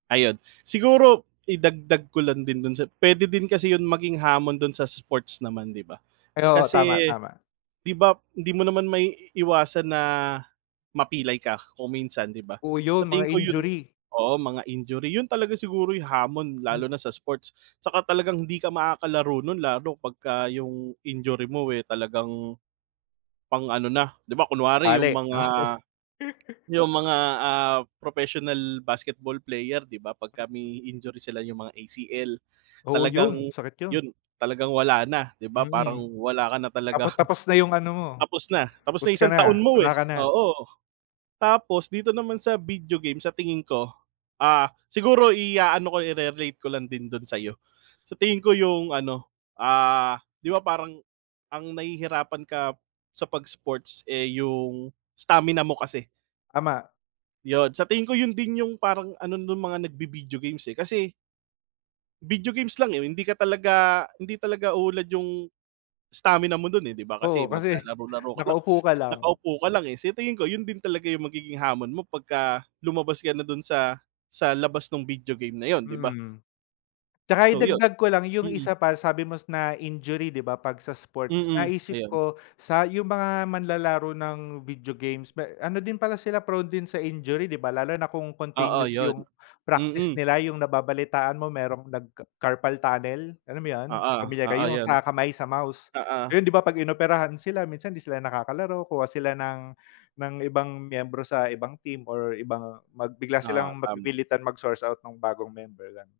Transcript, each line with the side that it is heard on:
right: Ayun, siguro idagdag ko lang din dun sa puwede din kasi yung maging hamon dun sa sports naman, 'di ba?
left: Pero tama,
right: Kasi
left: tama.
right: 'di ba, hindi mo naman maiiwasan na mapilay ka kung minsan, 'di ba?
left: Oh
right: Sa
left: yun, mga
right: tingin ko, yun,
left: injury.
right: oo, mga injury, yun talaga siguro yung hamon
left: Hmm.
right: lalo na sa sports saka talagang hindi ka makakalaro nun lalo pagka yung injury mo eh talagang, pang-ano na. Di ba, kunwari yung
left: Bali?
right: mga
left: Oo.
right: yung mga, ah, professional basketball player, 'di ba, pagka
left: Mm.
right: may injury sila, yung mga ACL,
left: Oo,
right: talagang
left: yun. Sakit yun.
right: yun, talagang wala na, 'di ba,
left: Mm,
right: parang wala ka na
left: tapot
right: talagang
left: tapos na yung ano mo,
right: Tapos na tapos
left: tapos
right: na yung
left: ka
right: isang
left: na.
right: taon mo
left: Wala
right: eh,
left: ka na.
right: oo. Tapos dito naman sa video game, sa tingin ko, ah, siguro iaano ko, ire-relate ko lang din dun sa'yo. Sa tingin ko yung ano, ah, 'di ba, parang ang nahihirapan ka sa 'pag sports eh yung stamina mo kasi.
left: Tama.
right: Yun sa tingin ko, yun din yung parang ano nung mga nagvi-video games eh. Kasi Video games lang eh. Hindi ka talaga hindi talaga uunlad yung stamina mo dun eh, 'di ba?
left: Oo,
right: Kasi
left: kasi
right: maglalaro-laro ka lang,
left: nakaupo ka lang.
right: nakaupo ka lang eh. Sa tingin ko yun din talaga yung magiging hamon mo pagka lumabas ka na dun sa sa labas nung video game na yun, 'di ba?
left: Mm. Tsaka
right: So yun,
left: idagdag ko lang yung
right: mm.
left: isa pa sabi mo na injury, 'di ba, 'pag sa sports?
right: Mm,
left: Naisip
right: ayun.
left: ko sa yung mga manlalaro ng video games, may ano din pala sila, prone din sa injury, 'di ba? Lalo na kung
right: Oo,
left: continuous
right: yun,
left: yung practice
right: mm.
left: nila, yung nababalitaan mo merong nag-ca carpal tunnel, alam mo yun,
right: Oo,
left: pamilyar ka
right: oo
left: yung
right: yun.
left: sa kamay sa mouse.
right: Oo.
left: Ngayon 'di ba, 'pag inoperahan sila minsan hindi sila nakakalaro, kuha sila ng ng ibang miyembro sa ibang team or ibang mag bigla
right: Oo,
left: silang
right: tama.
left: mapipilitan mag-source out ng bagong member, ganun.